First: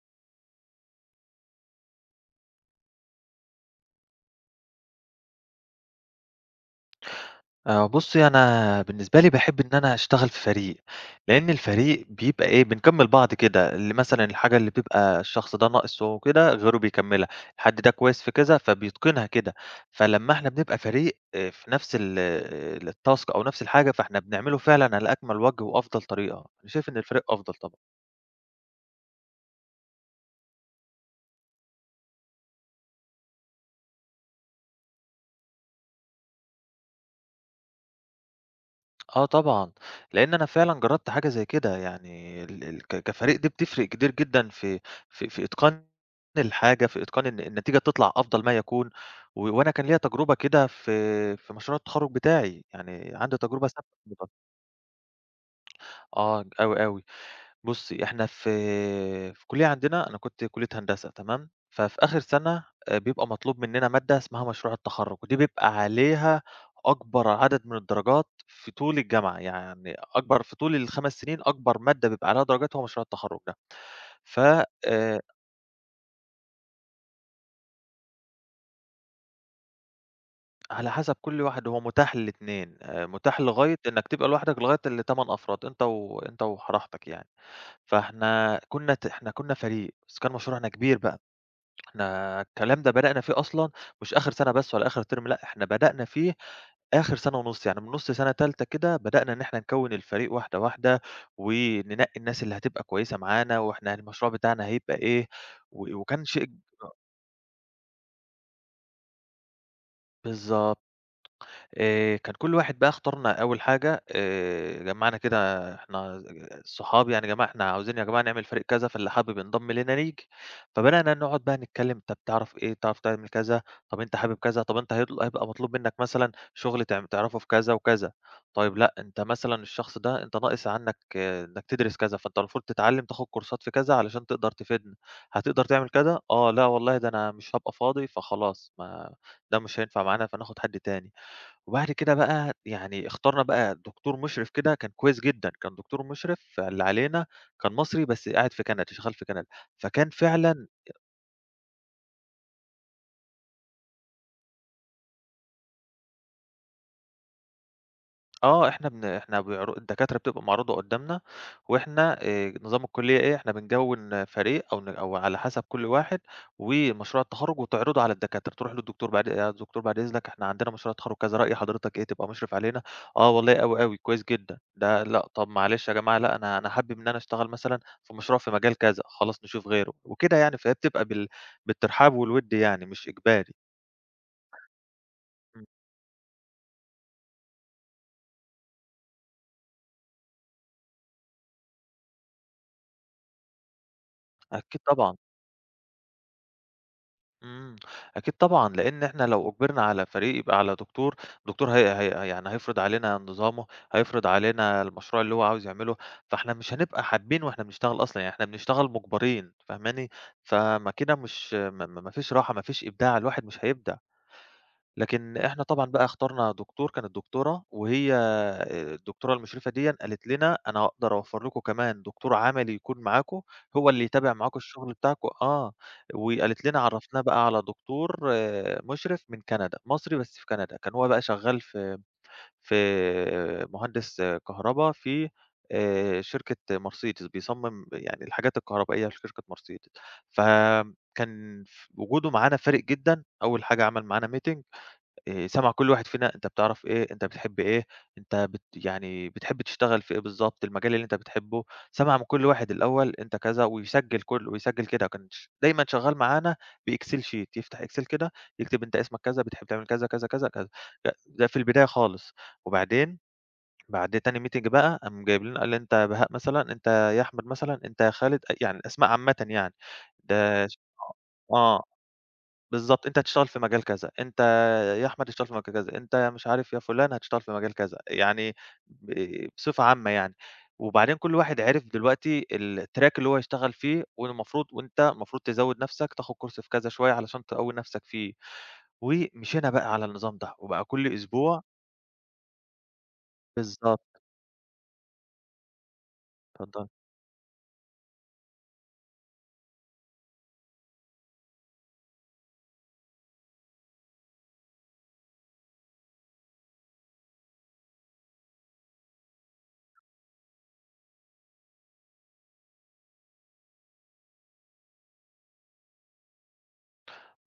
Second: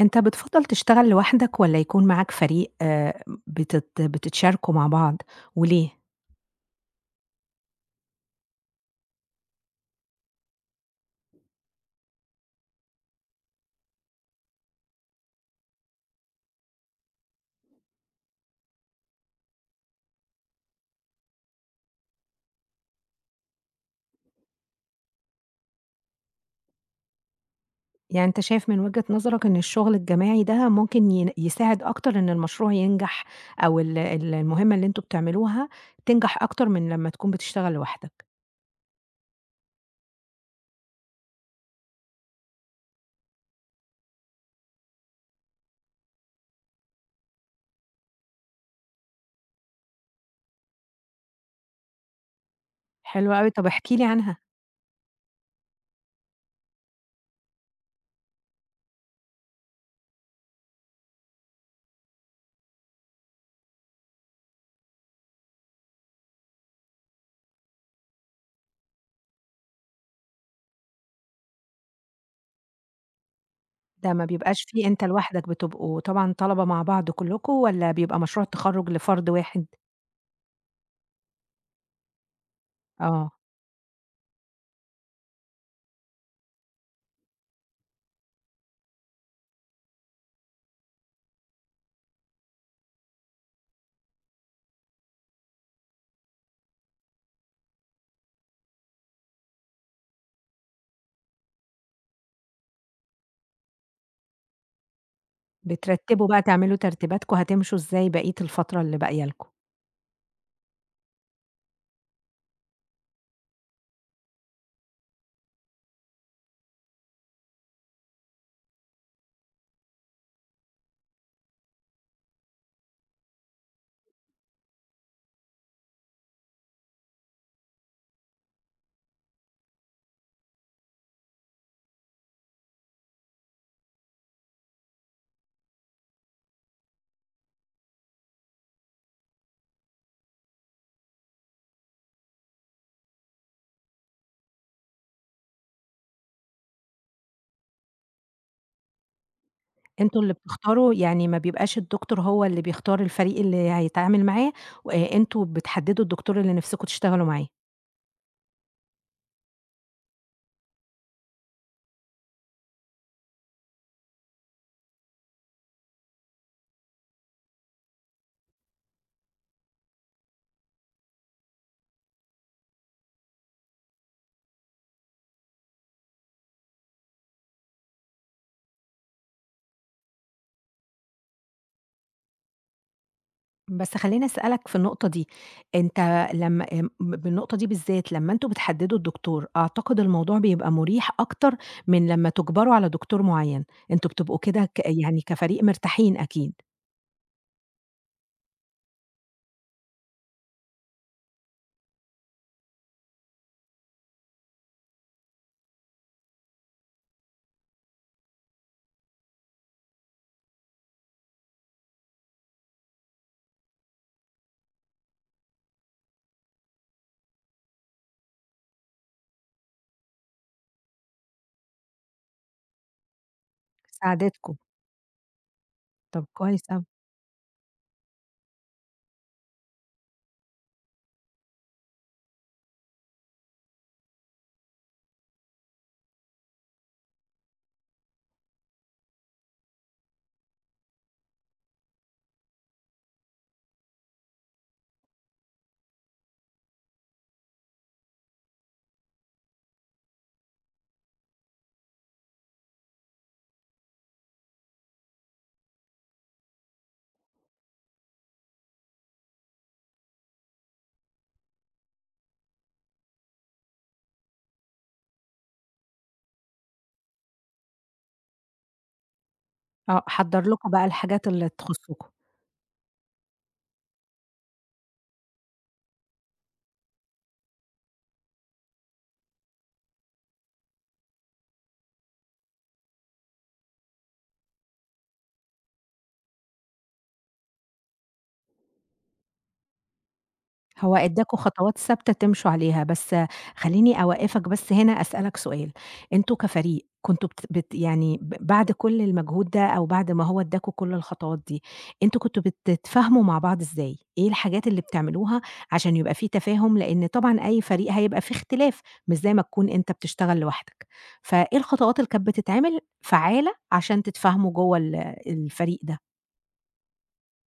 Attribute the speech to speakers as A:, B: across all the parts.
A: أنت بتفضّل تشتغل لوحدك والّا يكون معاك فريق بتتشاركوا مع بعض وليه؟
B: آه، بُصّي، أنا بالنسبة لي باحب إن أنا أشتغل في فريق، لإن الفريق بيبقى إيه، بنكمّل بعض كده، اللي مثلًا الحاجة اللي بيبقى الشخص ده ناقصه كده، غيره بيكمّلها، الحد ده كويس في كذا فبيتقنها كده، فلمّا إحنا بنبقى فريق في نفس ال الtask أو نفس الحاجة، فإحنا بنعمله فعلًا على أكمل وجه وأفضل طريقة، أنا شايف إن الفريق أفضل طبعًا.
A: يعني أنت شايف من وجهة نظرك إن الشغل الجماعي ده ممكن يساعد أكتر إن المشروع ينجح أو ال ال المهمة اللي أنتم بتعملوها تنجح أكتر من لمّا تكون بتشتغل لوحدك.
B: آه طبعًا، لإن أنا فعلًا جرّبت حاجة زي كده، يعني ال ال ك كفريق دي بتفرق كتير جدًا في في إتقان الحاجة، في إتقان إن النتيجة تطلع أفضل ما يكون، وأنا كان ليّا تجربة كده في في مشروع التخرُّج بتاعي، يعني
A: حلو
B: عندي
A: أوي، طب
B: تجربة
A: احكِ لي
B: سابقة.
A: عنها.
B: آه، أوي، أوي. بُصّي، إحنا في في الكلية عندنا، أنا كنت كلية هندسة تمام، ففي آخر سنة بيبقى مطلوب مننا مادة اسمها مشروع التخرُّج، ودي بيبقى عليها أكبر عدد من الدرجات في طول الجامعة، يعني أكبر في طول ال5 سنين أكبر مادة بيبقى عليها درجات هو مشروع التخرُّج ده.
A: ده ما
B: ف
A: بيبقاش فيه أنت
B: آآ،
A: لوحدك، بتبقوا طبعًا طلبة مع بعض كلّكم والّا بيبقى مشروع التخرُّج لفرد واحد؟
B: على حسب كل واحد هو متاح لل2،
A: آه،
B: متاح لغاية إنك تبقى لوحدك لغاية ل8 أفراد، أنت وأنت وحراحتك يعني. فإحنا كنا ت إحنا كنا فريق، بس كان مشروعنا كبير بقى. إحنا الكلام ده بدأنا فيه أصلًا مش آخر سَنة بس ولا آخر ترم، لأ، إحنا بدأنا فيه آخر سَنة ونُص، يعني من نُص سَنة تالتة كده بدأنا إن إحنا نكوِّن الفريق واحدة، واحدة، وننقّي الناس اللي هتبقى كويسة معانا، وإحنا المشروع بتاعنا هيبقى إيه. وكان
A: بترتّبوا بقى
B: شيء
A: تعملوا ترتيباتكم هتمشوا إزاي بقية الفترة اللي باقية لكم؟
B: بالضبط. كان كل واحد بقى اختارنا أول حاجة، جمّعنا كده إحنا صحابي، يعني يا جماعة إحنا عاوزين يا جماعة نعمل فريق كذا، فاللي حابب ينضم لينا ييجي. فبدأنا نقعد بقى نتكلّم، طب تعرف إيه، تعرف تعمل كذا، طب أنت حابب كذا، طب أنت هيبقى مطلوب منّك مثلًا شغل تعرفه في كذا وكذا. طيب لأ، أنت مثلًا الشخص ده أنت ناقص عنّك، آه، إنّك تدرس كذا، فأنت المفروض تتعلّم تاخد كورسات في كذا علشان تقدر تفيدنا. هتقدر تعمل كذا؟ آه، لأ والله ده أنا مش هابقى فاضي، فخلاص، ما ده مش هينفع معانا فناخد حد تاني. وبعد كده بقى يعني اخترنا بقى دكتور مشرف كده كان كويس جدًا، كان دكتور مشرف اللي علينا كان مصري بس قاعد في كندا، شغال في كندا، فكان
A: أنتم اللي
B: فعلًا
A: بتختاروا، يعني ما بيبقاش الدكتور هو اللي بيختار الفريق اللي هيتعامل معاه، وآآ أنتم بتحددوا الدكتور اللي نفسكم تشتغلوا معاه.
B: آه، إحنا إحنا الدكاترة بتبقى معروضة قدّامنا، وإحنا نظام الكلية إيه، إحنا بنكوّن فريق أو على حسب كل واحد ومشروع التخرُّج وتعرضه على الدكاترة، تروح للدكتور بعد يا دكتور بعد إذنك إحنا عندنا مشروع تخرُّج كذا، رأي حضرتك إيه، تبقى مُشرف علينا؟ آه والله أوي، أوي، كويس جدًا، ده لأ، طَب معلش يا جماعة لأ، أنا حابب إن أنا أشتغل مثلًا في مشروع في مجال كذا، خلاص نشوف غيره وكده يعني، فهي بتبقى بالترحاب والوِد، يعني مش إجباري.
A: بس خلّيني أسألك في النقطة دي،
B: إمم،
A: أنت لمّا بالنقطة دي بالذات لمّا أنتم بتحددوا الدكتور، أعتقد الموضوع بيبقى مريح أكتر من لمّا تجبروا على دكتور معيّن، أنتم بتبقوا كده
B: أكيد طبعًا.
A: يعني كفريق مرتاحين أكيد،
B: إمم، أكيد طبعًا، لإن إحنا لو أُجبرنا على فريق، يبقى على دكتور، دكتور هي يعني هيفرض علينا نظامه، هيفرض علينا المشروع اللي هو عاوز يعمله، فإحنا مش هنبقى حابين وإحنا بنشتغل أصلًا، يعني إحنا بنشتغل مُجبرين، فاهماني؟ فما كده مش ما فيش راحة، ما فيش إبداع، الواحد مش هيبدع. لكن إحنا طبعًا بقى اخترنا دكتور، كانت دكتورة، وهي الدكتورة المشرفة ديًّا قالت لنا: "أنا هاقدر أوفّر لكم كمان دكتور عملي يكون معاكم، هو اللي يتابع
A: ساعدتكم،
B: معاكم الشغل بتاعكم." آه،
A: طب كويس
B: وقالت لنا
A: أوي،
B: عرّفناه بقى على دكتور، آه، مشرف من كندا، مصري بس في كندا، كان هو بقى شغّال في في مهندس كهربا في شركة مرسيدس، بيصمم يعني الحاجات الكهربائية لشركة مرسيدس، فكان ف وجوده معانا فارق جدًا. أول حاجة عمل معانا meeting، سمع كل واحد فينا أنت بتعرف إيه، أنت بتحب إيه، أنت يعني بتحب تشتغل في إيه بالضبط، المجال اللي أنت بتحبه، سمع من كل واحد الأول أنت كذا ويسجّل ويسجّل كده، كان دايمًا شغّال معانا بExcel sheet، يفتح Excel كده يكتب أنت اسمك كذا، بتحب تعمل كذا، كذا، كذا، كذا، ده في البداية خالص. وبعدين بعد تاني meeting بقى قام جايب لنا قال لي: "أنت يا بهاء مثلًا، أنت يا أحمد مثلًا، أنت يا خالد"، يعني الأسماء عامةً يعني.
A: آه، حضّر
B: ده
A: لكم
B: ش
A: بقى الحاجات اللي
B: آه.
A: تخصكم.
B: بالضبط، أنت هتشتغل في مجال كذا، أنت يا أحمد هتشتغل في مجال كذا، أنت يا مش عارف يا فُلان هتشتغل في مجال كذا، يعني ب بصفة عامة يعني. وبعدين كل واحد عرف دلوقتي الtrack اللي هو يشتغل فيه، والمفروض المفروض تزوّد نَفْسك، تاخد كورس في كذا شوية علشان تقوّي نَفْسك فيه، ومشينا بقى على النظام ده، وبقى
A: هو
B: كل
A: ادّاكم
B: أسبوع
A: خطوات ثابتة تمشوا عليها، بس
B: بالضبط،
A: خلّيني أوقّفك بس هنا أسألك سؤال، أنتم
B: اتفضل.
A: كفريق كنتم بت بت يعني بعد كل المجهود ده أو بعد ما هو ادّاكم كل الخطوات دي، أنتم كنتم بتتفاهموا مع بعض إزاي؟ إيه الحاجات اللي بتعملوها عشان يبقى في تفاهم؟ لإن طبعًا أي فريق هيبقى فيه اختلاف، مش زي ما تكون أنت بتشتغل لوحدك، فإيه الخطوات اللي كانت بتتعمل فعّالة عشان تتفاهموا جوّه الفريق ده؟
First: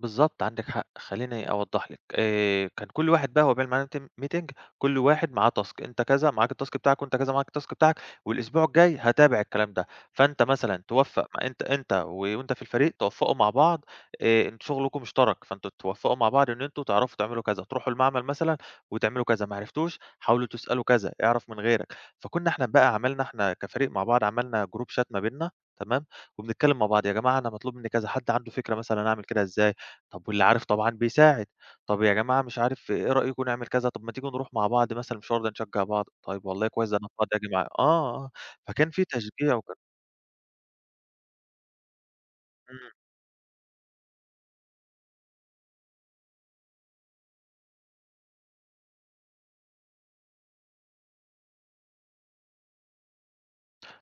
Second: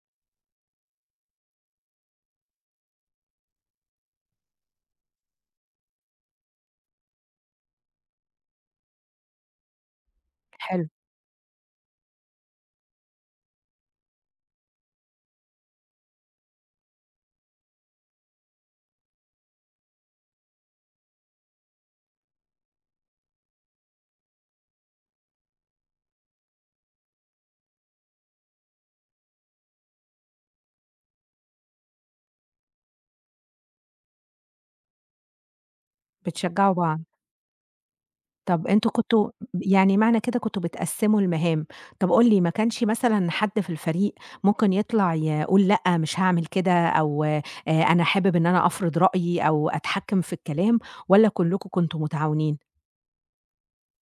B: بالضبط، عندِك حق، خلّيني أوضّح لِك. كان كل واحد بقى هو عقبال ما نعمل meeting، كل واحد معاه task، أنت كذا معاك الtask بتاعك، وأنت كذا معاك الtask بتاعك، والأسبوع الجاي هاتابع الكلام ده. فأنت مثلًا
A: حلو،
B: توفّق، ما أنت أنت و وأنت في الفريق توفّقوا مع بعض، إن شغلكم مشترك، فأنتم توفّقوا مع بعض إن أنتم تعرفوا تعملوا كذا، تروحوا المعمل مثلًا وتعملوا كذا، ما عرفتوش حاولوا تسألوا كذا، اعرف من غيرك. فكنا إحنا بقى عملنا، إحنا كفريق مع بعض عملنا group chat ما بيننا، تمام، وبنتكلم مع بعض يا جماعة أنا مطلوب مني كذا، حد عنده فكرة مثلًا أعمل كده إزاي؟ طب واللي عارف طبعًا بيساعد، طب يا جماعة مش عارف إيه رأيكم نعمل كذا، طب ما تيجوا نروح مع بعض مثلًا المشوار ده نشجّع بعض، طيب والله
A: بتشجّعوا
B: كويس ده
A: بعض.
B: أنا فاضي آجي معاك آه. آه،
A: طب
B: فكان
A: أنتم
B: في
A: كنتم
B: تشجيع وكان
A: يعني معنى كده كنتم بتقسّموا المهام، طب قُل لي ما كانش
B: إمم.
A: مثلًا حد في الفريق ممكن يطلع يقول لأ مش هاعمل كده أو أنا حابب إن أنا أفرض رأيي أو أتحكّم في الكلام والّا كلّكم كنتم متعاونين؟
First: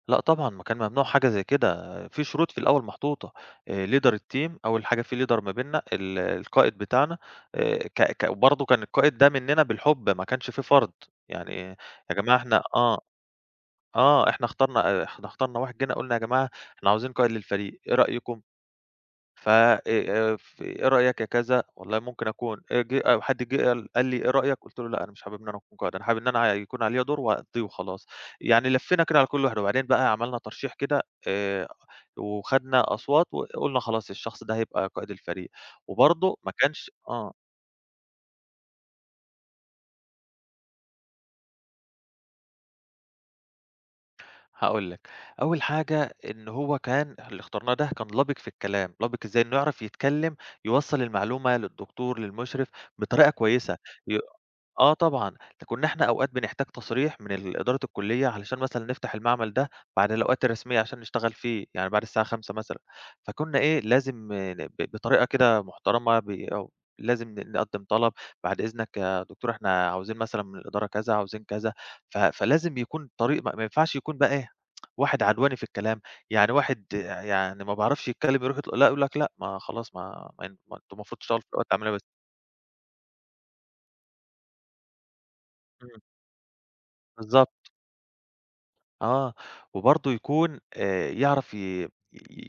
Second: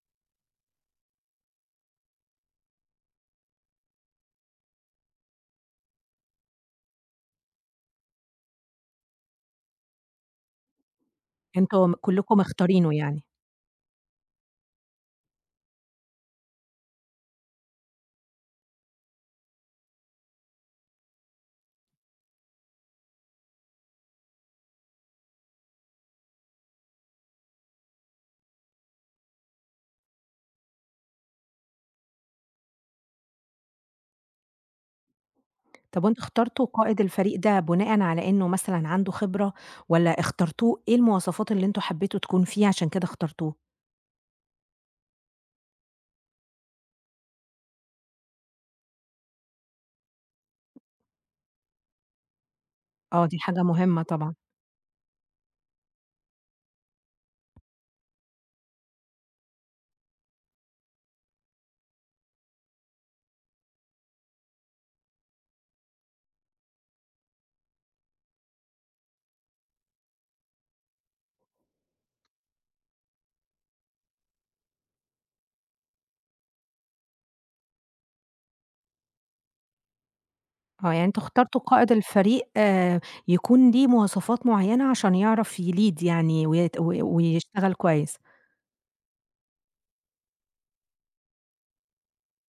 B: لأ طبعًا، ما كان ممنوع حاجة زي كده، في شروط في الأول محطوطة. Leader الteam، أول حاجة في leader ما بيننا، القائد بتاعنا، ك ك وبرضه كان القائد ده مننا بالحُب، ما كانش في فرض، يعني
A: أنتم
B: يا جماعة
A: كلّكم
B: إحنا
A: مختارينه
B: آه،
A: يعني.
B: آه، إحنا اخترنا واحد، جينا قُلنا يا جماعة إحنا عاوزين قائد للفريق، إيه رأيكم؟ ف ف إيه رأيك يا كذا؟ والله ممكن أكون، جه أو حد جه قال لي إيه رأيك؟ قُلت له لأ، أنا مش حابب إن أنا أكون قائد، أنا حابب إن أنا يكون عليّا دور وأقضيه وخلاص. يعني لفّينا كده على كل واحد، وبعدين بقى عملنا ترشيح كده، آآ وخدنا أصوات وقُلنا خلاص الشخص ده هيبقى قائد الفريق،
A: طب وأنتم
B: وبرضه ما
A: اخترتوا
B: كانش
A: قائد
B: آه،
A: الفريق ده بناءً على إنه مثلًا عنده خبرة والّا اخترتوه إيه المواصفات اللي أنتم حبيتوا تكون فيه عشان كده اخترتوه؟
B: هاقول لك. أول حاجة إن هو كان اللي اخترناه ده كان لبِق في الكلام، لبِق إزاي؟ إنه يعرف يتكلم، يوصّل المعلومة للدكتور، للمشرف
A: آه،
B: بطريقة
A: دي حاجة
B: كويسة.
A: مهمة
B: ي
A: طبعًا.
B: آه طبعًا، ده كُنّا إحنا أوقات بنحتاج تصريح من ال إدارة الكُلّية علشان مثلًا نفتح المعمل ده بعد الأوقات الرسمية عشان نشتغل فيه، يعني بعد الساعة 17:00 مثلًا، فكُنّا إيه، لازم ن ب بطريقة كده محترمة ب أو لازم نقدّم طلب، "بعد إذنك يا دكتور إحنا عاوزين مثلًا من الإدارة كذا، عاوزين كذا." فلازم يكون طريق، ما ما ينفعش يكون بقى إيه، واحد عدواني في الكلام، يعني واحد آه، يعني ما بيعرفش يتكلّم، يروح يط لأ، يقول لك: "لأ، ما خلاص ما ما ين ما أنتم
A: آه، يعني
B: المفروض
A: أنتم
B: تشتغلوا في
A: اخترتوا
B: الأوقات العملية
A: قائد
B: بس."
A: الفريق يكون ليه مواصفات معيّنة عشان يعرف
B: إمم،
A: يlead يعني و
B: بالضبط.
A: ويشتغل كويس،
B: آه، وبرضه يكون يعرف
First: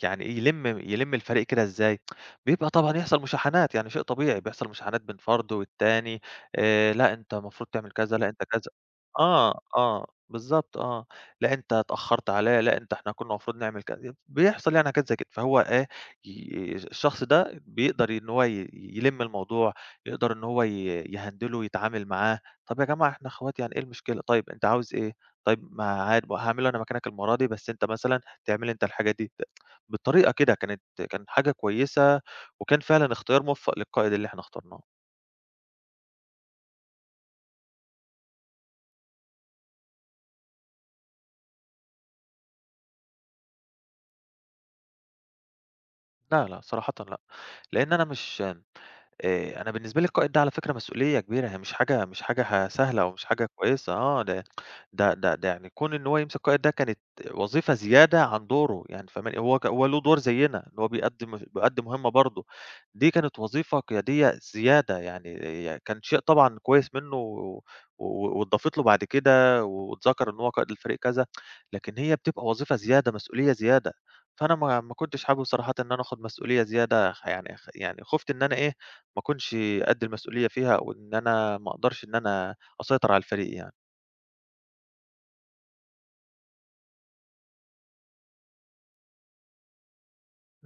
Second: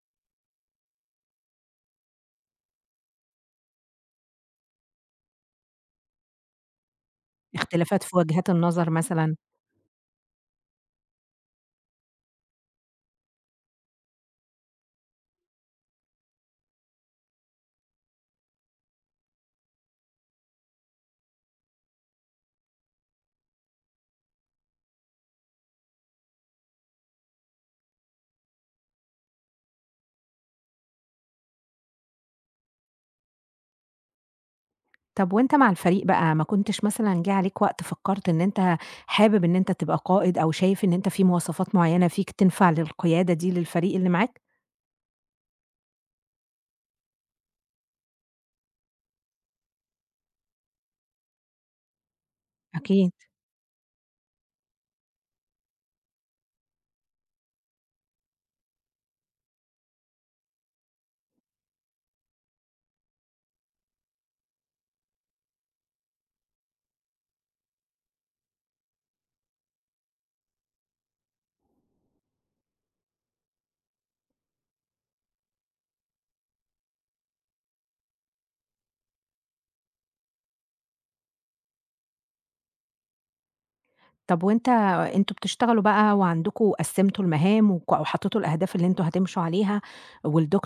B: يعني إيه، يلِم الفريق كده إزاي؟ بيبقى طبعًا يحصل مشاحنات، يعني شيء طبيعي، بيحصل مشاحنات بين فرد والتاني، لأ أنت المفروض تعمل
A: اختلافات
B: كذا،
A: في
B: لأ أنت
A: وجهات
B: كذا.
A: النظر مثلًا.
B: آه، آه، بالضبط آه، لأ أنت اتأخرت عليّا، لأ أنت إحنا كنا المفروض نعمل كذا، بيحصل يعني حاجات زي كده، فهو إيه، الشخص ده بيقدر إن هو يلِم الموضوع، يقدر إن هو يهندله، يتعامل معاه، طَب يا جماعة إحنا أخوات، يعني إيه المشكلة، طيب أنت عاوز إيه؟ طيب ما عاد هاعمله أنا مكانك المرّة دي، بس أنت مثلًا تعمل أنت الحاجة دي." بالطريقة كده كانت كان حاجة كويسة، وكان فعلًا اختيار موفّق للقائد اللي إحنا اخترناه.
A: طب وأنت مع الفريق بقى ما كنتش مثلًا جه عليك وقت فكرت إن أنت حابب إن أنت تبقى قائد أو شايف إن أنت في مواصفات معيّنة فيك تنفع للقيادة دي للفريق اللي معاك؟
B: لا، لا، صراحةً لأ، لإن أنا مش أنا بالنسبة لي القائد ده على فكرة مسؤولية كبيرة، هي مش حاجة، مش حاجة سهلة أو
A: أكيد.
B: مش حاجة كويسة، آه، ده يعني كون إن هو يمسك قائد ده كانت وظيفة زيادة عن دوره، يعني فاهماني؟ هو هو له دور زيّنا، إن هو بيأدّي مهمة برضه، دي كانت وظيفة قيادية زيادة، يعني كان شيء طبعًا كويس منّه و واتضافت له بعد كده واتذكر إن هو قائد الفريق كذا، لكن هي بتبقى وظيفة زيادة، مسؤولية زيادة، فأنا ما كنتش حابب صراحةً إن أنا آخُد مسؤولية زيادة، خ يعني خ يعني خُفت إن أنا إيه، ما أكونش قد المسؤولية فيها، أو إن أنا ما أقدرش إن أنا أسيطر على الفريق يعني.
A: طب وأنت أنتم بتشتغلوا بقى وعندكم قسّمتوا المهام وك وحطيتوا الأهداف اللي أنتم هتمشوا عليها،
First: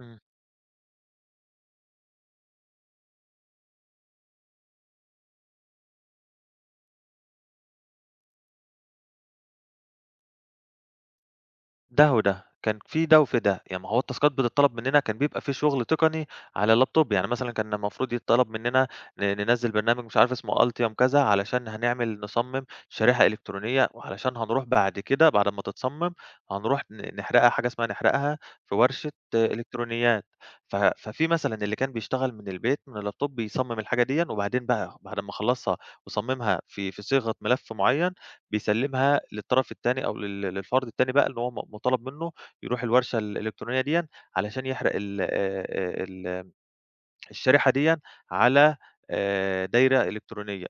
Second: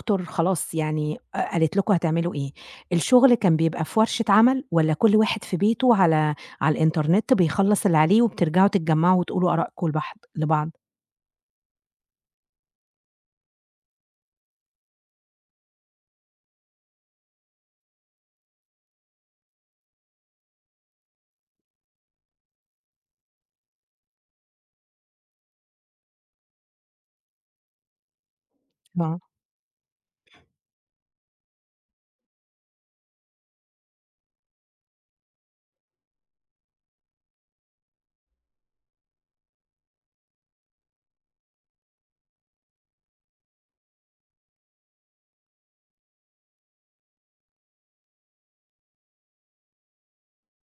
B: إمم.
A: خلاص يعني قالت لكم هتعملوا إيه، الشغل كان بيبقى في ورشة عمل والّا كل واحد في بيته على الإنترنت بيخلّص اللي عليه وبترجعوا تتجمّعوا وتقولوا آرائكم لبعض؟
B: ده وده، كان في ده وفي ده، يعني ما هو التاسكات بتطلب مننا، كان بيبقى في شغل تقني على اللابتوب، يعني مثلًا كان المفروض يتطلب مننا ننزّل برنامج مش عارف اسمه altium كذا علشان هنعمل نصمم شريحة إلكترونية، وعلشان هنروح بعد كده بعد ما تتصمم هنروح نحرقها، حاجة اسمها نحرقها في ورشة،
A: آه،
B: آه، إلكترونيات. ف ففي مثلًا اللي كان بيشتغل من البيت من اللابتوب بيصمم الحاجة ديًا، وبعدين بقى بعد ما خلّصها وصممها في في صيغة ملف معين، بيسلّمها للطرف التاني أو للفرد التاني بقى اللي هو مطالب منّه يروح الورشة الإلكترونية ديًّا علشان يحرق ال ال الشريحة ديًّا على دايرة إلكترونية،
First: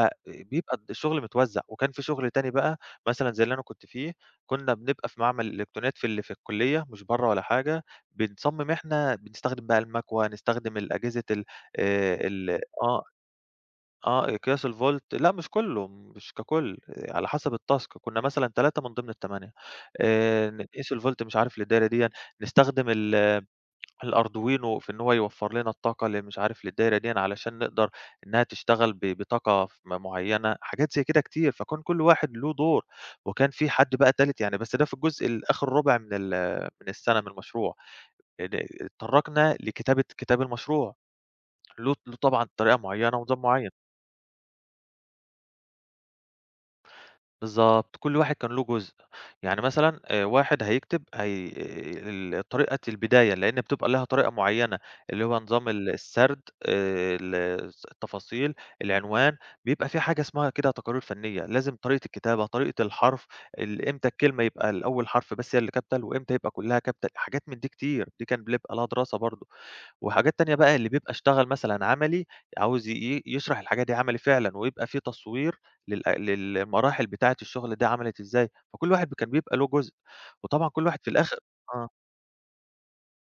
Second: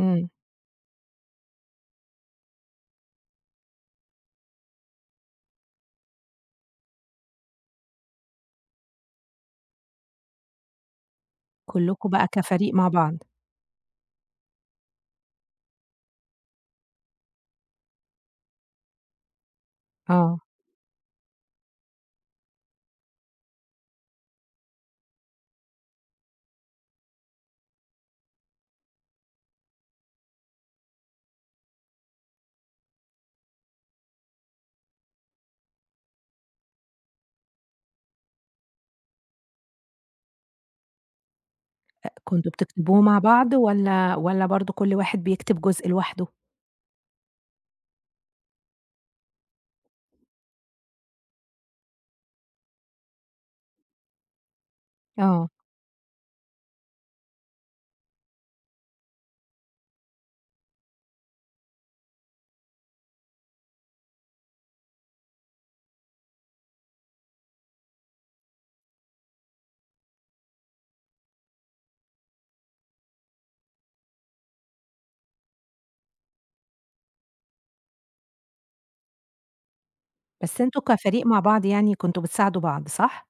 A: إمم،
B: الشغل متوزّع، وكان في شغل تاني بقى مثلًا زي اللي أنا كنت فيه، كنّا بنبقى في معمل الإلكترونيات في في الكلية مش برّه ولا حاجة، بنصمم، إحنا بنستخدم بقى المكوة، نستخدم الأجهزة ال
A: كلّكم
B: آآ
A: بقى
B: ال
A: كفريق مع
B: آه.
A: بعض،
B: آه، أقياس الفولت لأ مش كلّه، مش ككل، على حسب الtask كنا مثلًا 3 من ضمن ال8،
A: آه،
B: نقيس الفولت مش عارف للدايرة ديًا، نستخدم الأردوينو في إن هو يوفّر لنا الطاقة اللي مش عارف للدايرة ديًا علشان نقدر إنها تشتغل بطاقة معيّنة، حاجات زي كده كتير، فكان كل واحد له دور، وكان في حد بقى تالت يعني، بس ده في الجزء آخر ربع من من السنة من المشروع. اد اتطرّقنا لكتابة كتاب المشروع، له طبعًا
A: كنتم
B: طريقة
A: بتكتبوه
B: معيّنة
A: مع
B: ونظام
A: بعض
B: معيّن.
A: والّا برضه كل واحد بيكتب جزء لوحده؟
B: بالضبط، كل واحد كان له جزء، يعني مثلًا واحد هيكتب هي ال طريقة البداية لأن بتبقى لها طريقة معيّنة، اللي هو
A: آه،
B: نظام السرد، ال التفاصيل، العنوان، بيبقى في حاجة اسمها كده تقارير فنية، لازم طريقة الكتابة، طريقة الحرف، ال إمتى الكلمة يبقى الأول حرف بس هي اللي capital، وإمتى يبقى كلها capital، حاجات من دي كتير، دي كان بيبقى لها دراسة برضه. وحاجات تانية بقى اللي بيبقى اشتغل مثلًا عملي، عاوز يشرح الحاجة دي عملي فعلًا، ويبقى في تصوير للمراحل بتاعة الشغل ده عملت إزاي، فكل واحد كان بيبقى له جزء،
A: بس
B: وطبعًا
A: أنتم
B: كل واحد في
A: كفريق
B: الآخر
A: مع بعض
B: آه،
A: يعني كنتم بتساعدوا بعض، صح؟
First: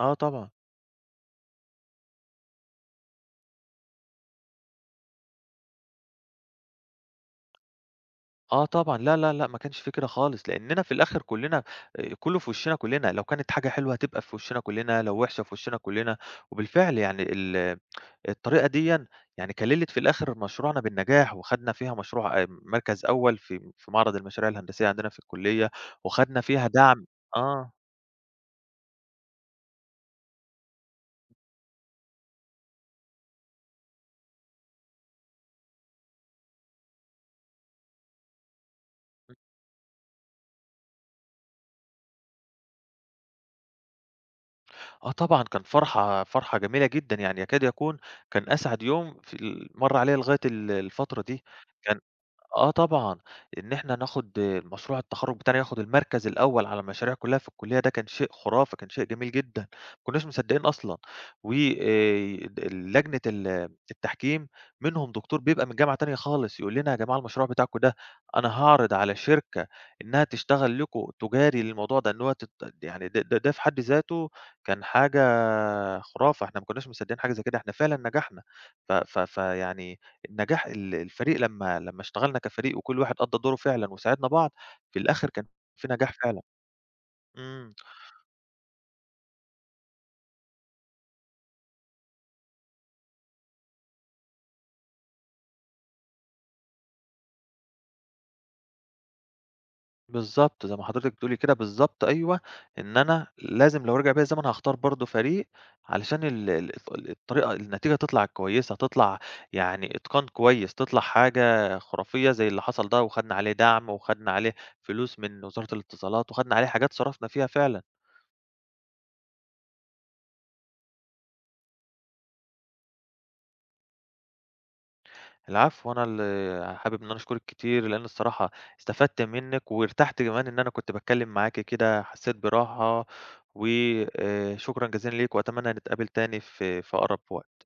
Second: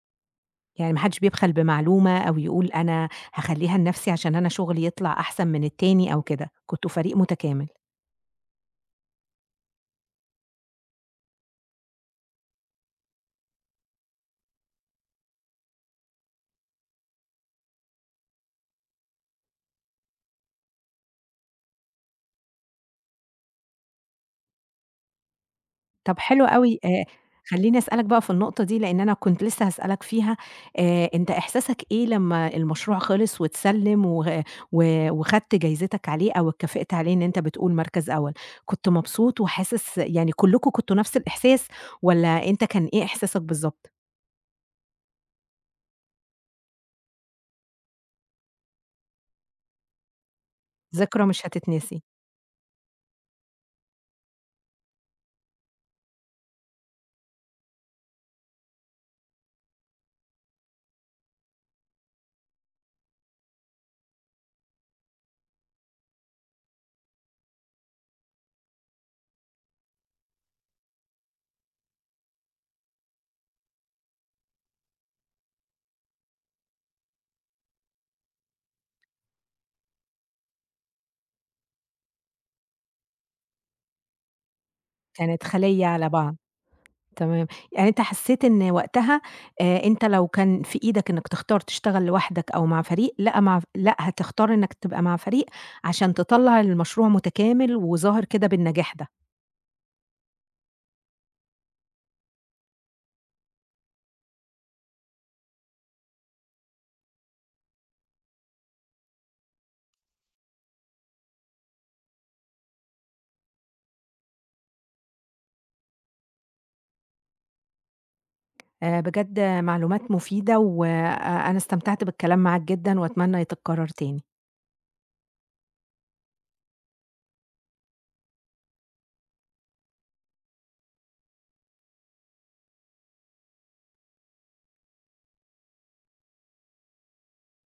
B: آه طبعًا،
A: يعني ما حدش بيبخل بمعلومة أو يقول أنا هاخلّيها لنفسي عشان أنا شغلي يطلع أحسن من التاني أو كده، كنتم فريق متكامل.
B: آه طبعًا، لا، لا، لأ، ما كانش في كده خالص، لأننا في الآخر كلنا، كله في وشنا كلنا، لو كانت حاجة حلوة هتبقى في وشنا كلنا، لو وحشة في وشنا كلنا، وبالفعل يعني الطريقة ديًا يعني كلّلت في الآخر مشروعنا بالنجاح، وخدنا فيها مشروع مركز أول في في معرض المشاريع الهندسية عندنا في الكلية،
A: طب
B: وخدنا
A: حلو
B: فيها
A: أوي،
B: دعم. آه،
A: خلّيني أسألك بقى في النقطة دي لإن أنا كنت لسه هاسألك فيها، أنت إحساسك إيه لمّا المشروع خلص واتسلّم وخدت جايزتك عليه أو اتكافئت عليه إن أنت بتقول مركز أول، كنت مبسوط وحاسس يعني كلّكم كنتم نفس الإحساس والّا أنت كان إيه إحساسك بالضبط؟
B: آه طبعًا، كان فرحة، فرحة جميلة جدًا، يعني يكاد يكون كان أسعد يوم في مَر عليَّ لغاية الفترة
A: ذكرى
B: دي،
A: مش
B: كان
A: هتتنسي،
B: آه طبعًا، إن إحنا ناخد مشروع التخرُّج بتاعنا، ياخد المركز الأول على المشاريع كلّها في الكلية، ده كان شيء خُرافي، كان شيء جميل جدًا، ما كناش مصدّقين أصلًا. و ال لجنة التحكيم منهم دكتور بيبقى من جامعة تانية خالص، يقول لنا: "يا جماعة المشروع بتاعكم ده أنا هاعرض على شركة إنها تشتغل لكم تجاري للموضوع ده." إن هو يعني ده في حد ذاته كان حاجة خرافة، إحنا ما كناش مصدقين حاجة زي كده، إحنا فعلًا نجحنا. ف ف فيعني النجاح، الفريق لمّا اشتغلنا كفريق وكل واحد قضّى دوره فعلًا وساعدنا بعض، في الآخر
A: كانت
B: كان
A: خالية
B: في
A: على
B: نجاح
A: بعض.
B: فعلًا.
A: تمام،
B: إمم،
A: يعني أنت حسّيت إن وقتها أنت لو كان في إيدك إنّك تختار تشتغل لوحدك أو مع فريق، لأ هتختار إنّك تبقى مع فريق عشان تطلّع المشروع متكامل وظاهر كده بالنجاح ده.
B: بالضبط، زي ما حضرتِك بتقولي كده بالضبط أيوه، إن أنا لازم لو رجع بيّا الزمن هاختار برضه فريق علشان ال ال الط الطريقة النتيجة تطلع كويسة، تطلع يعني إتقان كويس، تطلع حاجة خرافية زي اللي حصل ده، وخدنا عليه دعم وخدنا عليه فلوس من وزارة الاتصالات وخدنا عليه حاجات صرفنا فيها فعلًا.
A: بجد معلومات مفيدة، أنا استمتعت بالكلام معاك جدًا وأتمنى يتكرر تاني.
B: العفو، أنا اللي حابب إن أنا أشكرِك كتير، لإن الصراحة استفدت منِّك وارتحت كمان إن أنا كنت باتكلّم معاكِ كده، حسّيت براحة، و شكرًا جزيلًا ليكِ وأتمنى نتقابل تاني في في أقرب وقت.